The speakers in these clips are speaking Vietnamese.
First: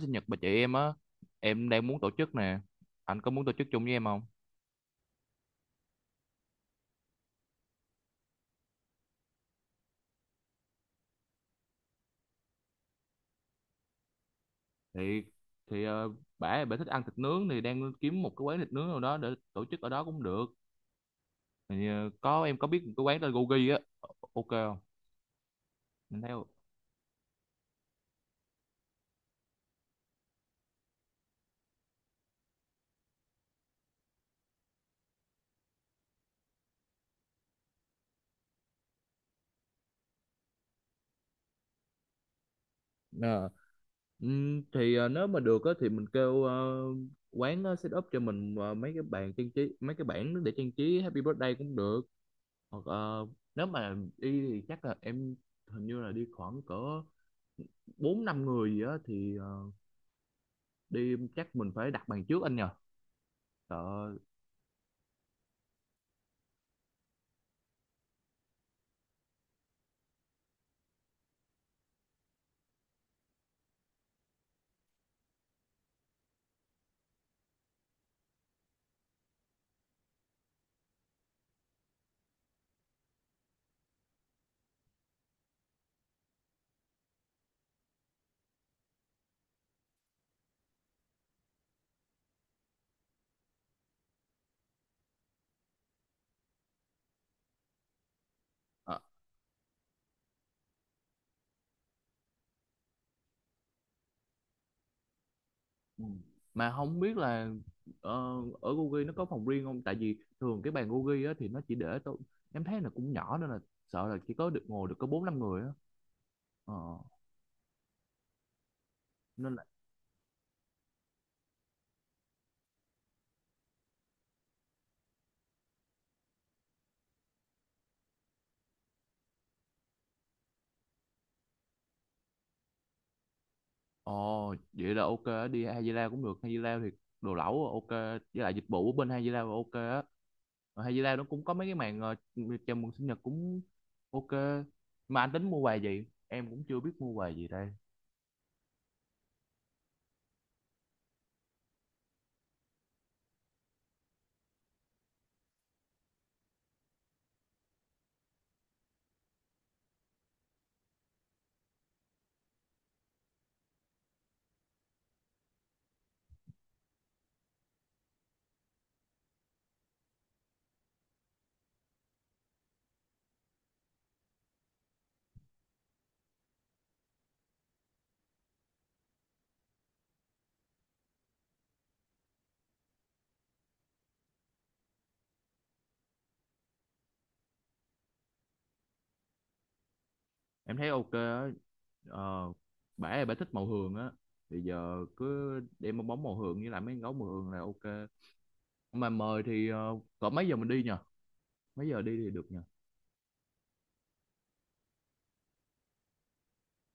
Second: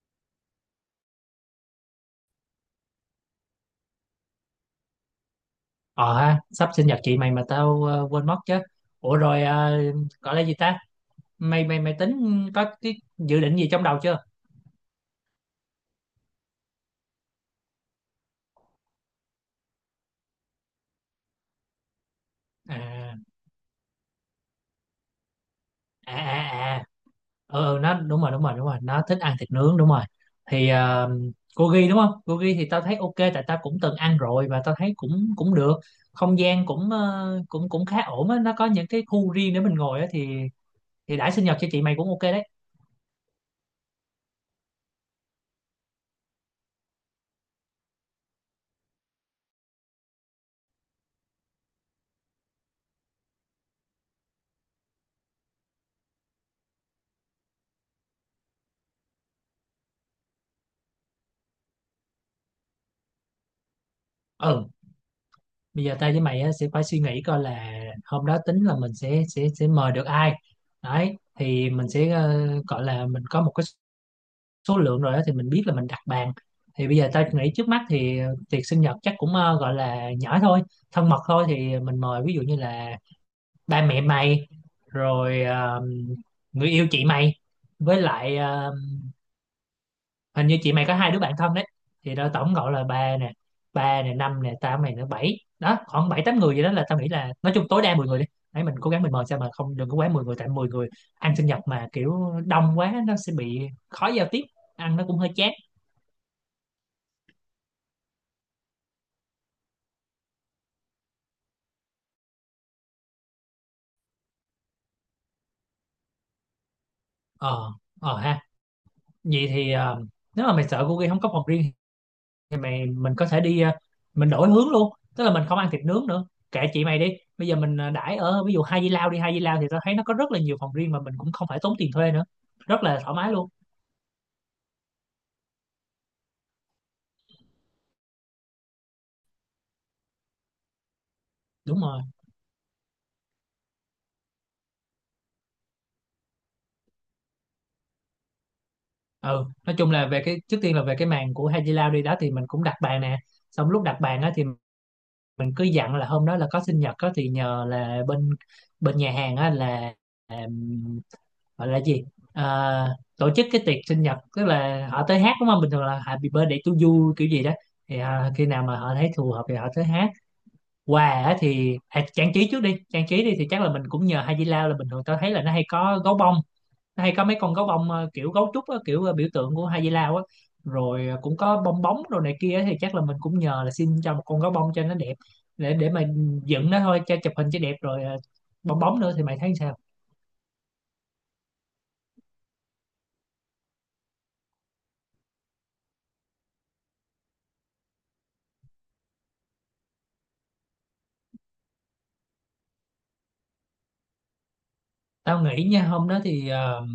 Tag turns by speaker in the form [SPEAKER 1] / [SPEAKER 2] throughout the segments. [SPEAKER 1] sinh nhật bà chị em á, em đang muốn tổ chức nè. Anh có muốn tổ chức chung với em không?
[SPEAKER 2] Ờ ha, sắp sinh nhật chị mày mà tao quên mất chứ. Ủa rồi gọi là gì ta? Mày mày mày tính có cái dự định gì trong đầu chưa?
[SPEAKER 1] Thì thì ờ, bả bả thích ăn thịt nướng thì đang kiếm một cái quán thịt nướng nào đó để tổ chức ở đó cũng được. Có em có biết một cái
[SPEAKER 2] À
[SPEAKER 1] quán tên Gogi á, ok không?
[SPEAKER 2] à
[SPEAKER 1] Mình
[SPEAKER 2] à
[SPEAKER 1] theo.
[SPEAKER 2] à. Nó đúng rồi, nó thích ăn thịt nướng đúng rồi. Thì ờ, gogi đúng không? Gogi thì tao thấy ok tại tao cũng từng ăn rồi và tao thấy cũng cũng được. Không gian cũng cũng cũng khá ổn á, nó có những cái khu riêng để mình ngồi á thì đãi sinh nhật cho chị mày cũng ok đấy.
[SPEAKER 1] Ờ. Nếu mà được á thì mình kêu quán, set up cho mình mấy cái bàn trang trí, mấy cái bảng để trang trí Happy Birthday cũng được. Hoặc nếu mà đi thì chắc là em hình như là đi khoảng cỡ bốn năm người gì á thì đi chắc mình phải đặt bàn trước anh nhờ, sợ.
[SPEAKER 2] Ừ, bây giờ tao với mày á, sẽ phải suy nghĩ coi là hôm đó tính là mình sẽ mời được ai đấy thì mình sẽ gọi là mình có một cái số lượng rồi đó thì mình biết là mình đặt bàn. Thì bây giờ tao nghĩ trước mắt thì tiệc sinh nhật chắc cũng gọi là nhỏ thôi, thân mật thôi, thì mình mời ví dụ như là ba mẹ mày, rồi người yêu chị mày, với lại hình như chị mày có hai đứa bạn thân đấy, thì đó tổng cộng là ba nè, ba nè, năm nè, tao mày nữa bảy, đó khoảng bảy tám người. Vậy đó là tao nghĩ là nói chung tối đa 10 người đi, ấy mình cố
[SPEAKER 1] Ờ.
[SPEAKER 2] gắng mình mời sao mà không, đừng có quá 10 người, tại 10 người ăn sinh nhật mà kiểu đông quá nó sẽ bị khó giao tiếp, ăn nó cũng hơi chán.
[SPEAKER 1] Ừ. Mà không biết là ờ, ở Gogi nó có phòng riêng không, tại vì thường cái bàn Gogi á thì nó chỉ để tôi em thấy là cũng nhỏ, nên là sợ là chỉ có được ngồi được có bốn năm người á, ờ,
[SPEAKER 2] Ờ ờ ha, vậy
[SPEAKER 1] nên là
[SPEAKER 2] thì nếu mà mày sợ cô kia không có phòng riêng thì mình có thể đi, mình đổi hướng luôn, tức là mình không ăn thịt nướng nữa, kệ chị mày đi, bây giờ mình đãi ở ví dụ Hai Di Lao đi. Hai Di Lao thì tao thấy nó có rất là nhiều phòng riêng mà mình cũng không phải tốn tiền thuê nữa, rất là thoải mái luôn.
[SPEAKER 1] ồ vậy là ok á, đi Hai Di Lao cũng được. Hai Di Lao thì đồ lẩu ok, với lại dịch vụ ở bên Hai Di Lao là ok á. Ở Hai Di Lao nó cũng có mấy cái
[SPEAKER 2] Đúng
[SPEAKER 1] màn
[SPEAKER 2] rồi,
[SPEAKER 1] chào mừng sinh nhật cũng ok. Mà anh tính mua quà gì em cũng chưa biết mua quà gì đây.
[SPEAKER 2] ừ, nói chung là về cái, trước tiên là về cái màn của Hai Di Lao đi, đó thì mình cũng đặt bàn nè, xong lúc đặt bàn á thì mình cứ dặn là hôm đó là có sinh nhật á thì nhờ là bên bên nhà hàng á là gọi là gì, à, tổ chức cái tiệc sinh nhật, tức là họ tới hát đúng không, bình thường là happy birthday to you kiểu gì đó, thì à, khi nào mà họ thấy phù hợp thì họ tới hát. Quà á thì à, trang trí trước đi, trang trí đi thì chắc là mình cũng nhờ Hai Di Lao, là bình thường tao thấy là nó hay có gấu bông, nó hay có mấy con gấu bông kiểu gấu trúc á, kiểu biểu tượng của Hai Di Lao á, rồi cũng có bong bóng đồ này kia á, thì chắc là mình cũng nhờ là xin cho một con gấu bông cho nó đẹp để mà dựng nó thôi cho chụp hình cho đẹp, rồi bong bóng nữa, thì mày thấy sao?
[SPEAKER 1] Em thấy ok á. ờ, Bả là bả thích màu hường á, thì giờ cứ đem bong bóng màu hường với lại mấy con gấu màu hường là ok. Mà mời thì cỡ mấy giờ mình đi nhờ, mấy giờ đi thì được nhờ?
[SPEAKER 2] Tao nghĩ nha, hôm đó thì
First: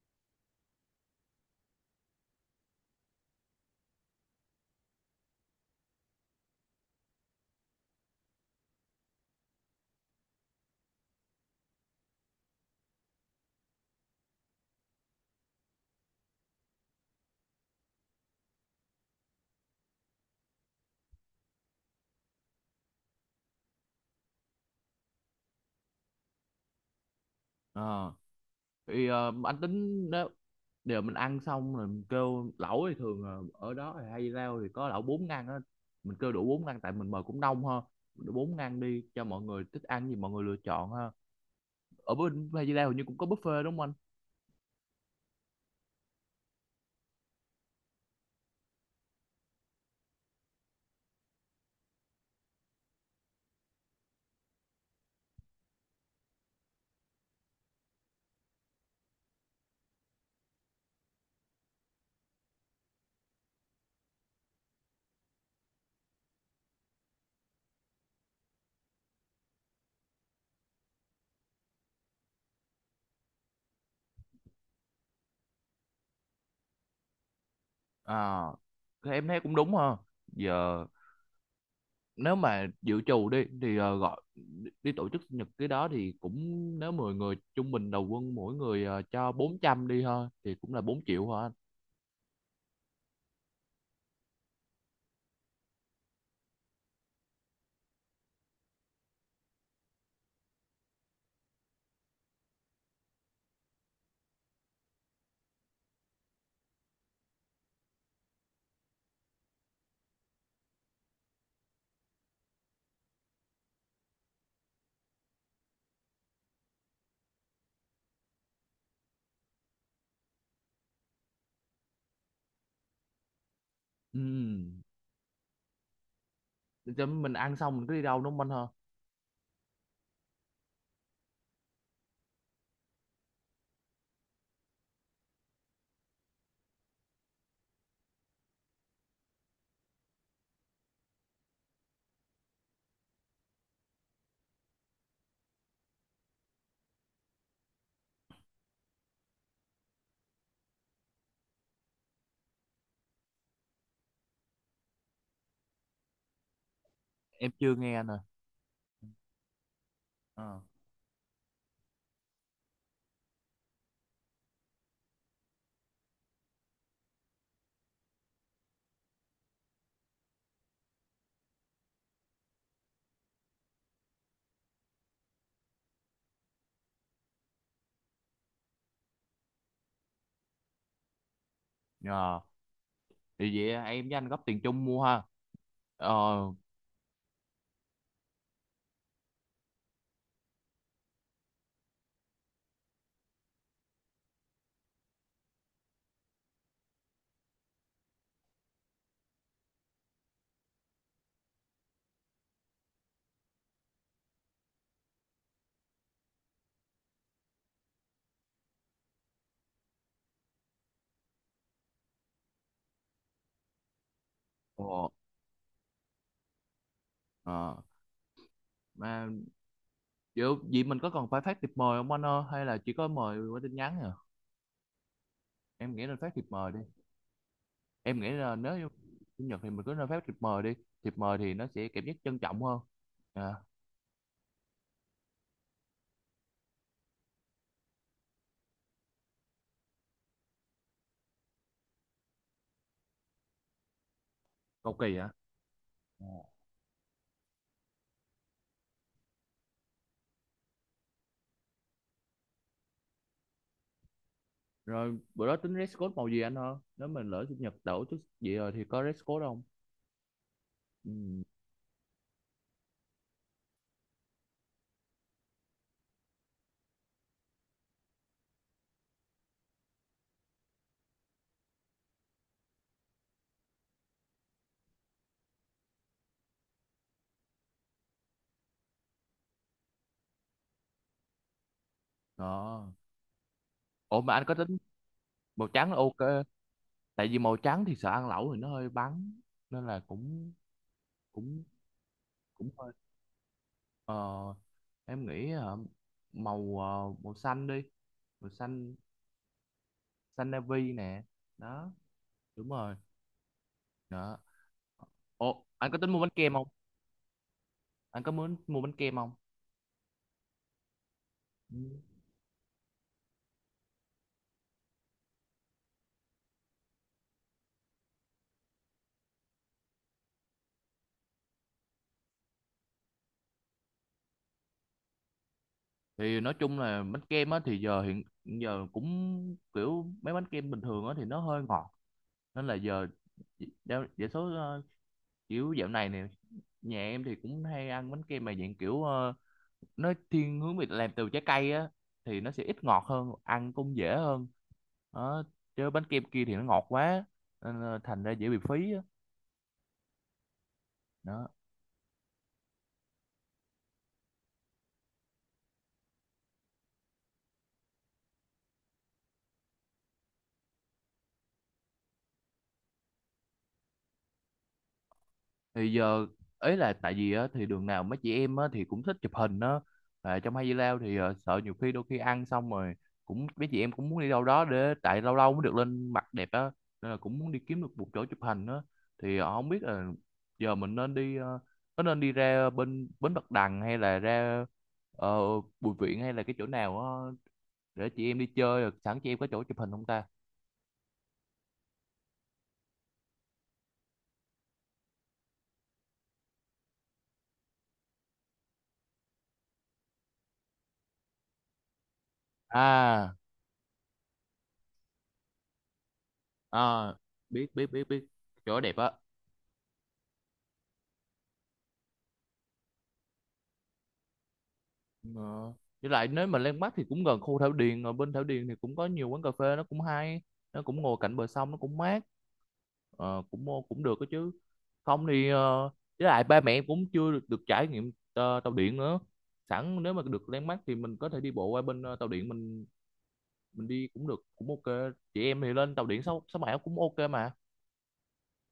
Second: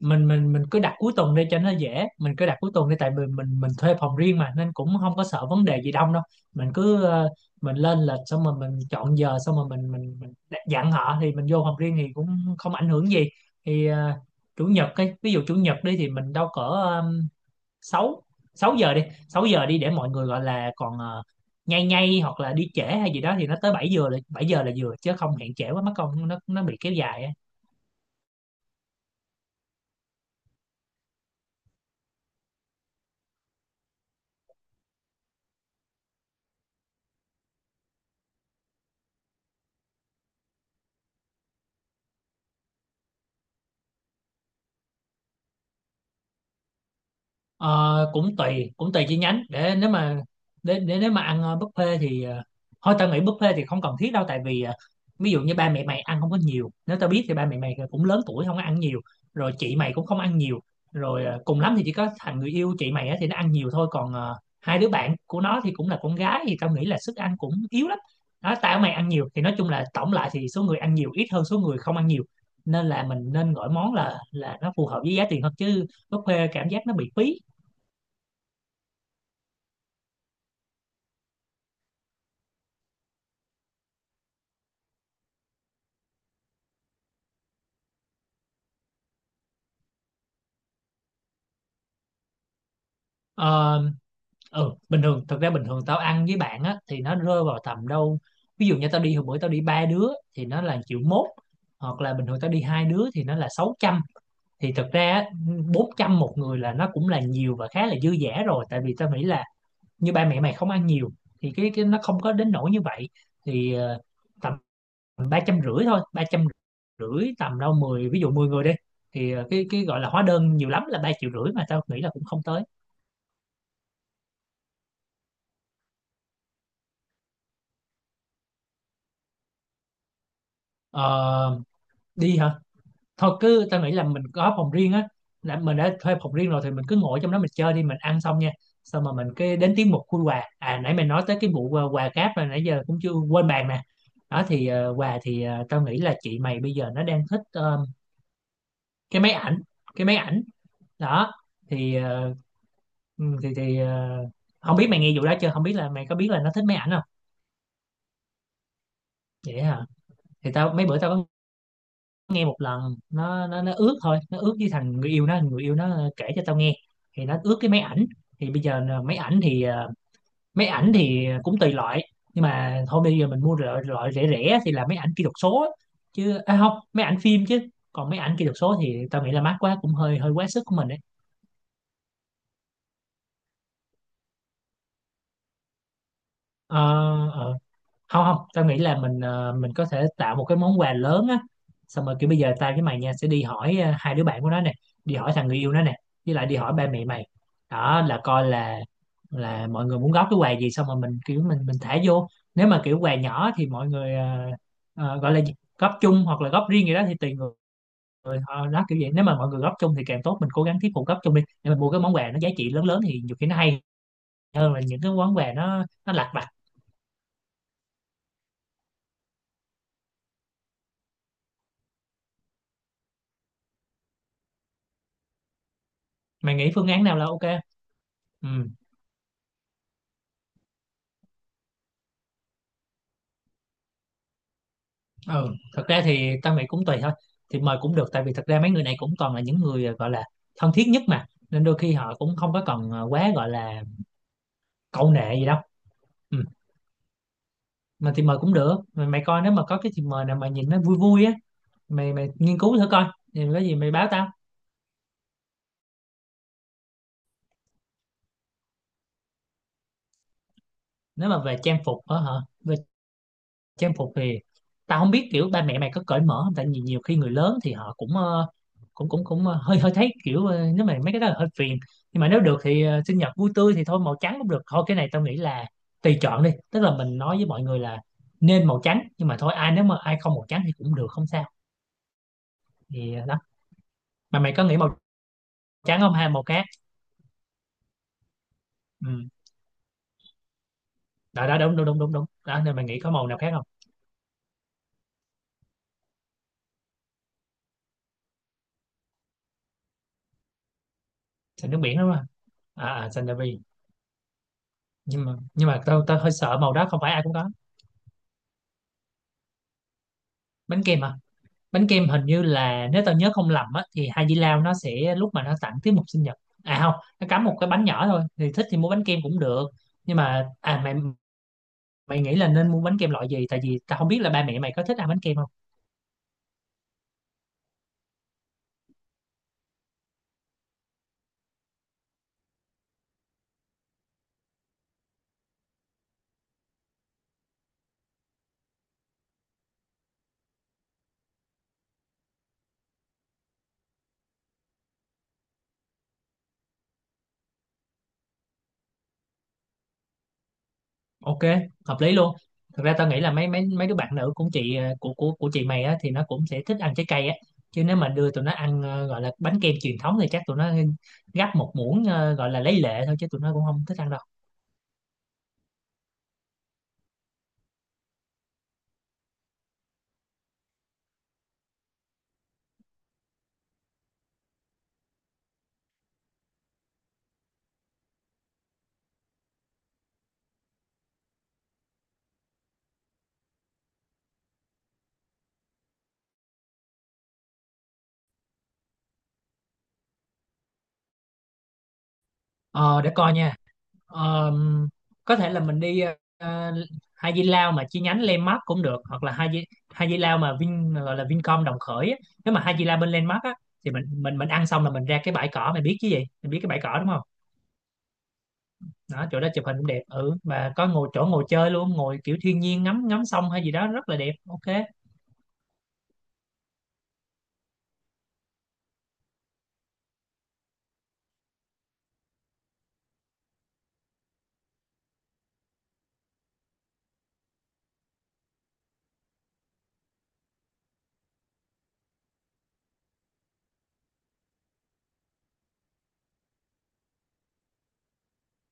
[SPEAKER 2] mình cứ đặt cuối tuần đi cho nó dễ, mình cứ đặt cuối tuần đi tại vì mình thuê phòng riêng mà nên cũng không có sợ vấn đề gì đông đâu. Mình cứ mình lên lịch xong rồi mình chọn giờ xong rồi mình dặn họ, thì mình vô phòng riêng thì cũng không ảnh hưởng gì. Thì chủ nhật, cái ví dụ chủ nhật đi thì mình đâu cỡ sáu, 6 giờ đi, 6 giờ đi để mọi người gọi là còn nhay nhay hoặc là đi trễ hay gì đó thì nó tới 7 giờ, là 7 giờ là vừa chứ không hẹn trễ quá mất công nó bị kéo dài á.
[SPEAKER 1] Ờ, thì anh tính nếu đều mình ăn xong rồi mình kêu lẩu thì thường là ở đó thì hay rau thì có lẩu bốn ngăn á, mình kêu đủ bốn ngăn tại mình mời cũng đông ha. Đủ bốn ngăn đi cho mọi người thích ăn gì mọi người lựa chọn ha. Ở bên Hay Di Lao hình như cũng có buffet đúng không anh?
[SPEAKER 2] Ờ, cũng tùy, cũng tùy chi nhánh. Để nếu mà để nếu mà ăn buffet thì thôi tao nghĩ buffet thì không cần thiết đâu, tại vì ví dụ như ba mẹ mày ăn không có nhiều, nếu tao biết thì ba mẹ mày cũng lớn tuổi không có ăn nhiều, rồi chị mày cũng không ăn nhiều, rồi cùng lắm thì chỉ có thằng người yêu chị mày á thì nó ăn nhiều thôi, còn hai đứa bạn của nó thì cũng là con gái thì tao nghĩ là sức ăn cũng yếu lắm. Đó, tao mày ăn nhiều thì nói chung là tổng lại thì số người ăn nhiều ít hơn số người không ăn nhiều, nên là mình nên gọi món là nó phù hợp với giá tiền hơn, chứ buffet cảm giác nó bị phí.
[SPEAKER 1] À, thì em thấy cũng đúng ha. Giờ nếu mà dự trù đi thì gọi đi, tổ chức sinh nhật cái đó thì cũng, nếu 10 người trung bình đầu quân mỗi người cho 400 đi thôi thì cũng là 4 triệu hả anh?
[SPEAKER 2] Ờ, ừ, bình thường, thực ra bình thường tao ăn với bạn á thì nó rơi vào tầm đâu, ví dụ như tao đi hồi bữa tao đi ba đứa thì nó là triệu mốt, hoặc là bình thường tao đi hai đứa thì nó là sáu trăm, thì thực ra á, 400 một người là nó cũng là nhiều và khá là dư dả rồi, tại vì tao nghĩ là như ba mẹ mày không ăn nhiều thì cái nó không có đến nỗi như vậy, thì tầm ba trăm rưỡi thôi, ba trăm rưỡi, tầm đâu mười, ví dụ 10 người đi thì cái gọi là hóa đơn nhiều lắm là ba triệu rưỡi mà tao nghĩ là cũng không tới.
[SPEAKER 1] Ừ. Chứ mình ăn xong mình cứ đi đâu đúng không anh ha?
[SPEAKER 2] Ờ, đi hả, thôi cứ tao nghĩ là mình có phòng riêng á, là mình đã thuê phòng riêng rồi thì mình cứ ngồi trong đó mình chơi đi, mình ăn xong nha, xong mà mình cái đến tiết mục khui quà, à nãy mày nói tới cái vụ quà cáp là nãy giờ cũng chưa quên bàn nè. Đó thì quà thì tao nghĩ là chị mày bây giờ nó đang thích cái máy ảnh, cái máy ảnh. Đó thì ừ, thì không biết mày nghe vụ đó chưa, không biết là mày có biết là nó thích máy ảnh không.
[SPEAKER 1] Em chưa nghe nè. À.
[SPEAKER 2] Vậy hả, thì
[SPEAKER 1] Ờ.
[SPEAKER 2] tao mấy bữa tao có nghe một lần, nó ước thôi, nó ước với thằng người yêu nó, người yêu nó kể cho tao nghe, thì nó ước cái máy ảnh. Thì bây giờ là máy ảnh thì máy ảnh thì cũng tùy loại, nhưng mà thôi bây giờ mình mua loại rẻ rẻ thì là máy ảnh kỹ thuật số á, chứ à không, máy ảnh phim chứ, còn máy ảnh kỹ thuật số thì tao nghĩ là mắc quá cũng hơi hơi quá sức của mình đấy.
[SPEAKER 1] Ờ, thì vậy em với anh góp tiền chung mua ha. Ờ
[SPEAKER 2] Ờ, ờ. Không không, tao nghĩ là mình mình có thể tạo một cái món quà lớn á, xong rồi kiểu bây giờ tao với mày nha sẽ đi hỏi hai đứa bạn của nó nè, đi hỏi thằng người yêu nó nè, với lại đi hỏi ba mẹ mày, đó là coi là mọi người muốn góp cái quà gì, xong rồi mình kiểu mình thả vô, nếu mà kiểu quà nhỏ thì mọi người gọi là gì, góp chung hoặc là góp riêng gì đó thì tùy người, họ đó kiểu vậy, nếu mà mọi người góp chung thì càng tốt, mình cố gắng thuyết phục góp chung đi để mình mua cái món quà nó giá trị lớn lớn thì nhiều khi nó hay hơn là những
[SPEAKER 1] ồ,
[SPEAKER 2] cái món quà nó lặt vặt.
[SPEAKER 1] ờ Mà vậy, vậy mình có cần phải phát thiệp mời không anh ơi, hay là chỉ có mời qua tin nhắn? À, em nghĩ nên phát thiệp
[SPEAKER 2] Mày nghĩ
[SPEAKER 1] mời đi.
[SPEAKER 2] phương án nào là ok?
[SPEAKER 1] Em nghĩ là nếu
[SPEAKER 2] Ừ,
[SPEAKER 1] như chủ nhật thì mình cứ nên phát thiệp mời đi, thiệp mời thì nó sẽ cảm giác trân trọng hơn. à,
[SPEAKER 2] ừ thật ra thì tao nghĩ cũng tùy thôi, thì mời cũng được tại vì thật ra mấy người này cũng toàn là những người à, gọi là thân thiết nhất mà, nên đôi khi họ cũng không có cần quá gọi là
[SPEAKER 1] Cầu
[SPEAKER 2] cậu
[SPEAKER 1] kỳ hả?
[SPEAKER 2] nệ gì đâu.
[SPEAKER 1] Ờ.
[SPEAKER 2] Ừ, mà thì mời cũng được mày, mày coi nếu mà có cái thì mời nào mà nhìn nó vui vui á, mày mày nghiên cứu thử coi, thì có gì mày báo tao.
[SPEAKER 1] Rồi bữa đó tính dress code màu gì anh hơn, nếu mình lỡ chủ nhật đổ chút gì rồi thì có dress code không? Ừ.
[SPEAKER 2] Nếu mà về trang phục á hả, về trang phục thì tao không biết kiểu ba mẹ mày có cởi mở không, tại vì nhiều khi người lớn thì họ cũng cũng cũng cũng ờ, hơi hơi thấy kiểu nếu mà mấy cái đó là hơi phiền, nhưng mà nếu được thì sinh nhật vui tươi thì thôi màu trắng cũng được thôi, cái này tao nghĩ là tùy chọn đi, tức là mình nói với mọi người là nên màu trắng nhưng mà thôi ai nếu mà ai không màu trắng thì cũng được, không sao.
[SPEAKER 1] Đó.
[SPEAKER 2] Thì đó,
[SPEAKER 1] Ủa mà
[SPEAKER 2] mà
[SPEAKER 1] anh
[SPEAKER 2] mày
[SPEAKER 1] có
[SPEAKER 2] có nghĩ
[SPEAKER 1] tính
[SPEAKER 2] màu
[SPEAKER 1] màu trắng là
[SPEAKER 2] trắng không, hay màu
[SPEAKER 1] ok.
[SPEAKER 2] khác?
[SPEAKER 1] Tại vì màu trắng thì sợ ăn lẩu thì nó hơi
[SPEAKER 2] Ừ,
[SPEAKER 1] bắn, nên là cũng
[SPEAKER 2] đó đó
[SPEAKER 1] cũng
[SPEAKER 2] đúng đúng đúng đúng đúng, đó
[SPEAKER 1] cũng
[SPEAKER 2] nên mày
[SPEAKER 1] hơi.
[SPEAKER 2] nghĩ có màu nào khác không?
[SPEAKER 1] ờ, em nghĩ màu, màu xanh đi, màu xanh, xanh navy nè.
[SPEAKER 2] Xanh nước
[SPEAKER 1] Đó,
[SPEAKER 2] biển đúng không?
[SPEAKER 1] đúng
[SPEAKER 2] À,
[SPEAKER 1] rồi,
[SPEAKER 2] à xanh,
[SPEAKER 1] đó.
[SPEAKER 2] nhưng mà
[SPEAKER 1] Ủa anh có
[SPEAKER 2] tao
[SPEAKER 1] tính
[SPEAKER 2] tao
[SPEAKER 1] mua bánh
[SPEAKER 2] hơi
[SPEAKER 1] kem
[SPEAKER 2] sợ
[SPEAKER 1] không,
[SPEAKER 2] màu đó không phải ai cũng có.
[SPEAKER 1] anh có muốn mua bánh kem không?
[SPEAKER 2] Bánh kem hả?
[SPEAKER 1] Ừ.
[SPEAKER 2] Bánh kem hình như là nếu tao nhớ không lầm á thì Hai Di Lao nó sẽ lúc mà nó tặng tiết mục sinh nhật, à không, nó cắm một cái bánh nhỏ thôi, thì thích thì mua bánh kem cũng được, nhưng mà à mày mày nghĩ là nên mua bánh kem loại gì, tại vì tao không biết là ba mẹ mày có thích ăn bánh kem không.
[SPEAKER 1] Thì nói chung là bánh kem á thì giờ hiện hiện giờ cũng kiểu mấy bánh kem bình thường á thì nó hơi ngọt, nên là giờ đa đa số, kiểu dạo này nè, nhà em thì cũng hay ăn bánh kem mà dạng kiểu nó thiên hướng về làm từ trái cây á, thì nó sẽ ít ngọt hơn, ăn cũng dễ hơn đó. Chứ bánh kem kia thì nó ngọt quá, nên là thành ra dễ bị phí á.
[SPEAKER 2] Ok,
[SPEAKER 1] Đó.
[SPEAKER 2] hợp lý luôn. Thực ra tao nghĩ là mấy mấy mấy đứa bạn nữ cũng chị của chị mày á thì nó cũng sẽ thích ăn trái cây á, chứ nếu mà đưa tụi nó ăn gọi là bánh kem truyền thống thì chắc tụi nó gắp một muỗng, gọi là lấy lệ thôi chứ tụi nó cũng không thích ăn đâu.
[SPEAKER 1] Thì giờ ấy là tại vì á thì đường nào mấy chị em á thì cũng thích chụp hình á. À, trong Hay Đi Lao thì sợ nhiều khi đôi khi ăn xong rồi cũng mấy chị em cũng muốn đi đâu đó, để tại lâu lâu mới được lên mặt đẹp á, nên là cũng muốn đi kiếm được một chỗ chụp hình á. Thì không biết là giờ mình nên đi, có nên đi ra bên bến Bạch Đằng hay là ra ờ, Bùi Viện hay là cái chỗ nào á, để chị em đi chơi rồi sẵn chị em có chỗ chụp hình không ta?
[SPEAKER 2] Ờ để coi nha. Ờm, có thể là mình đi ờ, Hai Di Lao mà chi nhánh Landmark cũng được, hoặc là Hai Di Lao mà Vin, gọi là Vincom đồng khởi á. Nếu mà Hai Di Lao bên
[SPEAKER 1] À,
[SPEAKER 2] Landmark á thì mình ăn xong là mình ra cái bãi cỏ, mày biết chứ gì, mày biết cái bãi cỏ đúng
[SPEAKER 1] à,
[SPEAKER 2] không?
[SPEAKER 1] biết, biết, biết, biết. Chỗ đẹp á.
[SPEAKER 2] Đó, chỗ đó chụp hình cũng đẹp, ừ và có ngồi, chỗ ngồi chơi luôn, ngồi kiểu thiên nhiên, ngắm ngắm sông hay gì đó rất là đẹp. Ok,
[SPEAKER 1] Ờ. Với lại nếu mà Landmark mắt thì cũng gần khu Thảo Điền. Ở bên Thảo Điền thì cũng có nhiều quán cà phê, nó cũng hay, nó cũng ngồi cạnh bờ sông, nó cũng mát. Ờ, cũng cũng được đó chứ. Không thì với lại ba mẹ cũng chưa được, được trải nghiệm tàu điện nữa. Sẵn nếu mà được Landmark mắt thì mình có thể đi bộ qua bên tàu điện. Mình đi cũng được, cũng ok. Chị em thì lên tàu điện 667 cũng ok mà.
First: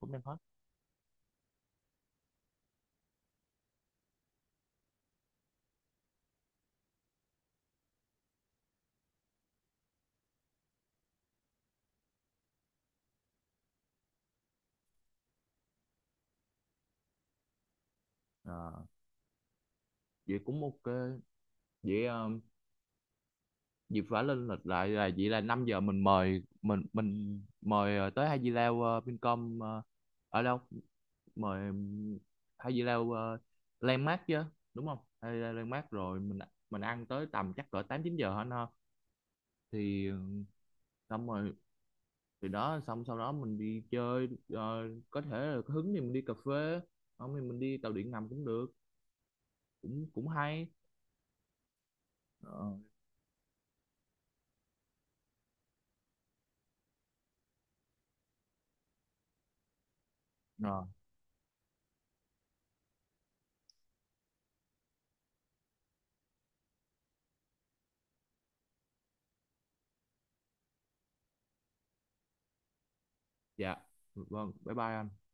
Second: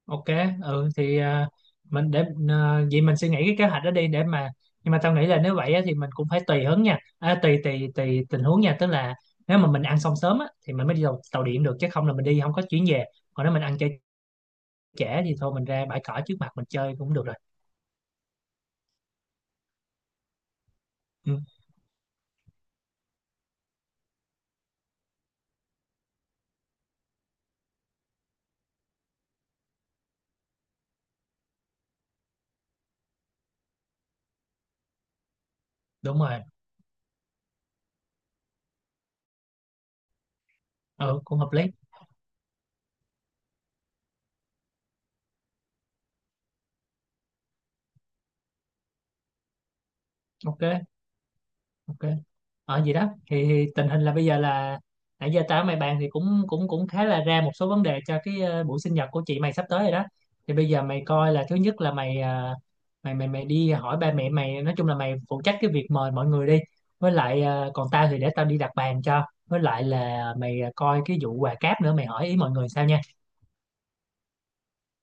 [SPEAKER 1] Cũng đang
[SPEAKER 2] ok.
[SPEAKER 1] hết.
[SPEAKER 2] Ừ thì à, mình để à, vậy mình suy nghĩ cái kế hoạch đó đi để mà, nhưng mà tao nghĩ là nếu vậy á, thì mình cũng phải tùy hứng nha, à, tùy tùy tùy tình huống nha, tức là nếu mà mình ăn xong sớm á, thì mình mới đi tàu điện được chứ không là mình đi không có chuyến về, còn nếu mình ăn chơi trễ thì thôi mình ra bãi cỏ trước mặt mình chơi cũng được rồi.
[SPEAKER 1] Ờ, vậy cũng ok.
[SPEAKER 2] Ừ,
[SPEAKER 1] Vậy dịp vả lên lịch lại là vậy, là 5 giờ mình mời, mình mời tới Hai Di Lao, Vincom, ở đâu? Mời Hai Di Lao, Landmark chứ đúng không? Hai Di Lao Landmark.
[SPEAKER 2] đúng
[SPEAKER 1] Rồi mình
[SPEAKER 2] rồi,
[SPEAKER 1] mình ăn tới tầm chắc cỡ 8 9 giờ hả nó. Thì
[SPEAKER 2] ừ
[SPEAKER 1] xong
[SPEAKER 2] cũng hợp
[SPEAKER 1] rồi,
[SPEAKER 2] lý.
[SPEAKER 1] thì đó, xong sau đó mình đi chơi, có thể là có hứng thì mình đi cà phê, không thì mình đi tàu điện ngầm cũng được, cũng cũng
[SPEAKER 2] Ok,
[SPEAKER 1] hay.
[SPEAKER 2] ok,
[SPEAKER 1] Ờ,
[SPEAKER 2] ở gì đó thì tình hình là bây giờ là nãy giờ tao với mày bàn thì cũng cũng cũng khá là ra một số vấn đề cho cái buổi sinh nhật của chị mày sắp tới rồi đó. Thì bây giờ
[SPEAKER 1] rồi
[SPEAKER 2] mày coi là thứ nhất là mày mày đi hỏi ba mẹ mày, nói chung là mày phụ trách cái việc mời mọi người đi, với lại còn tao thì để tao đi đặt bàn cho, với lại là mày coi cái vụ quà cáp nữa, mày hỏi ý mọi người sao nha.
[SPEAKER 1] dạ vâng, bye bye anh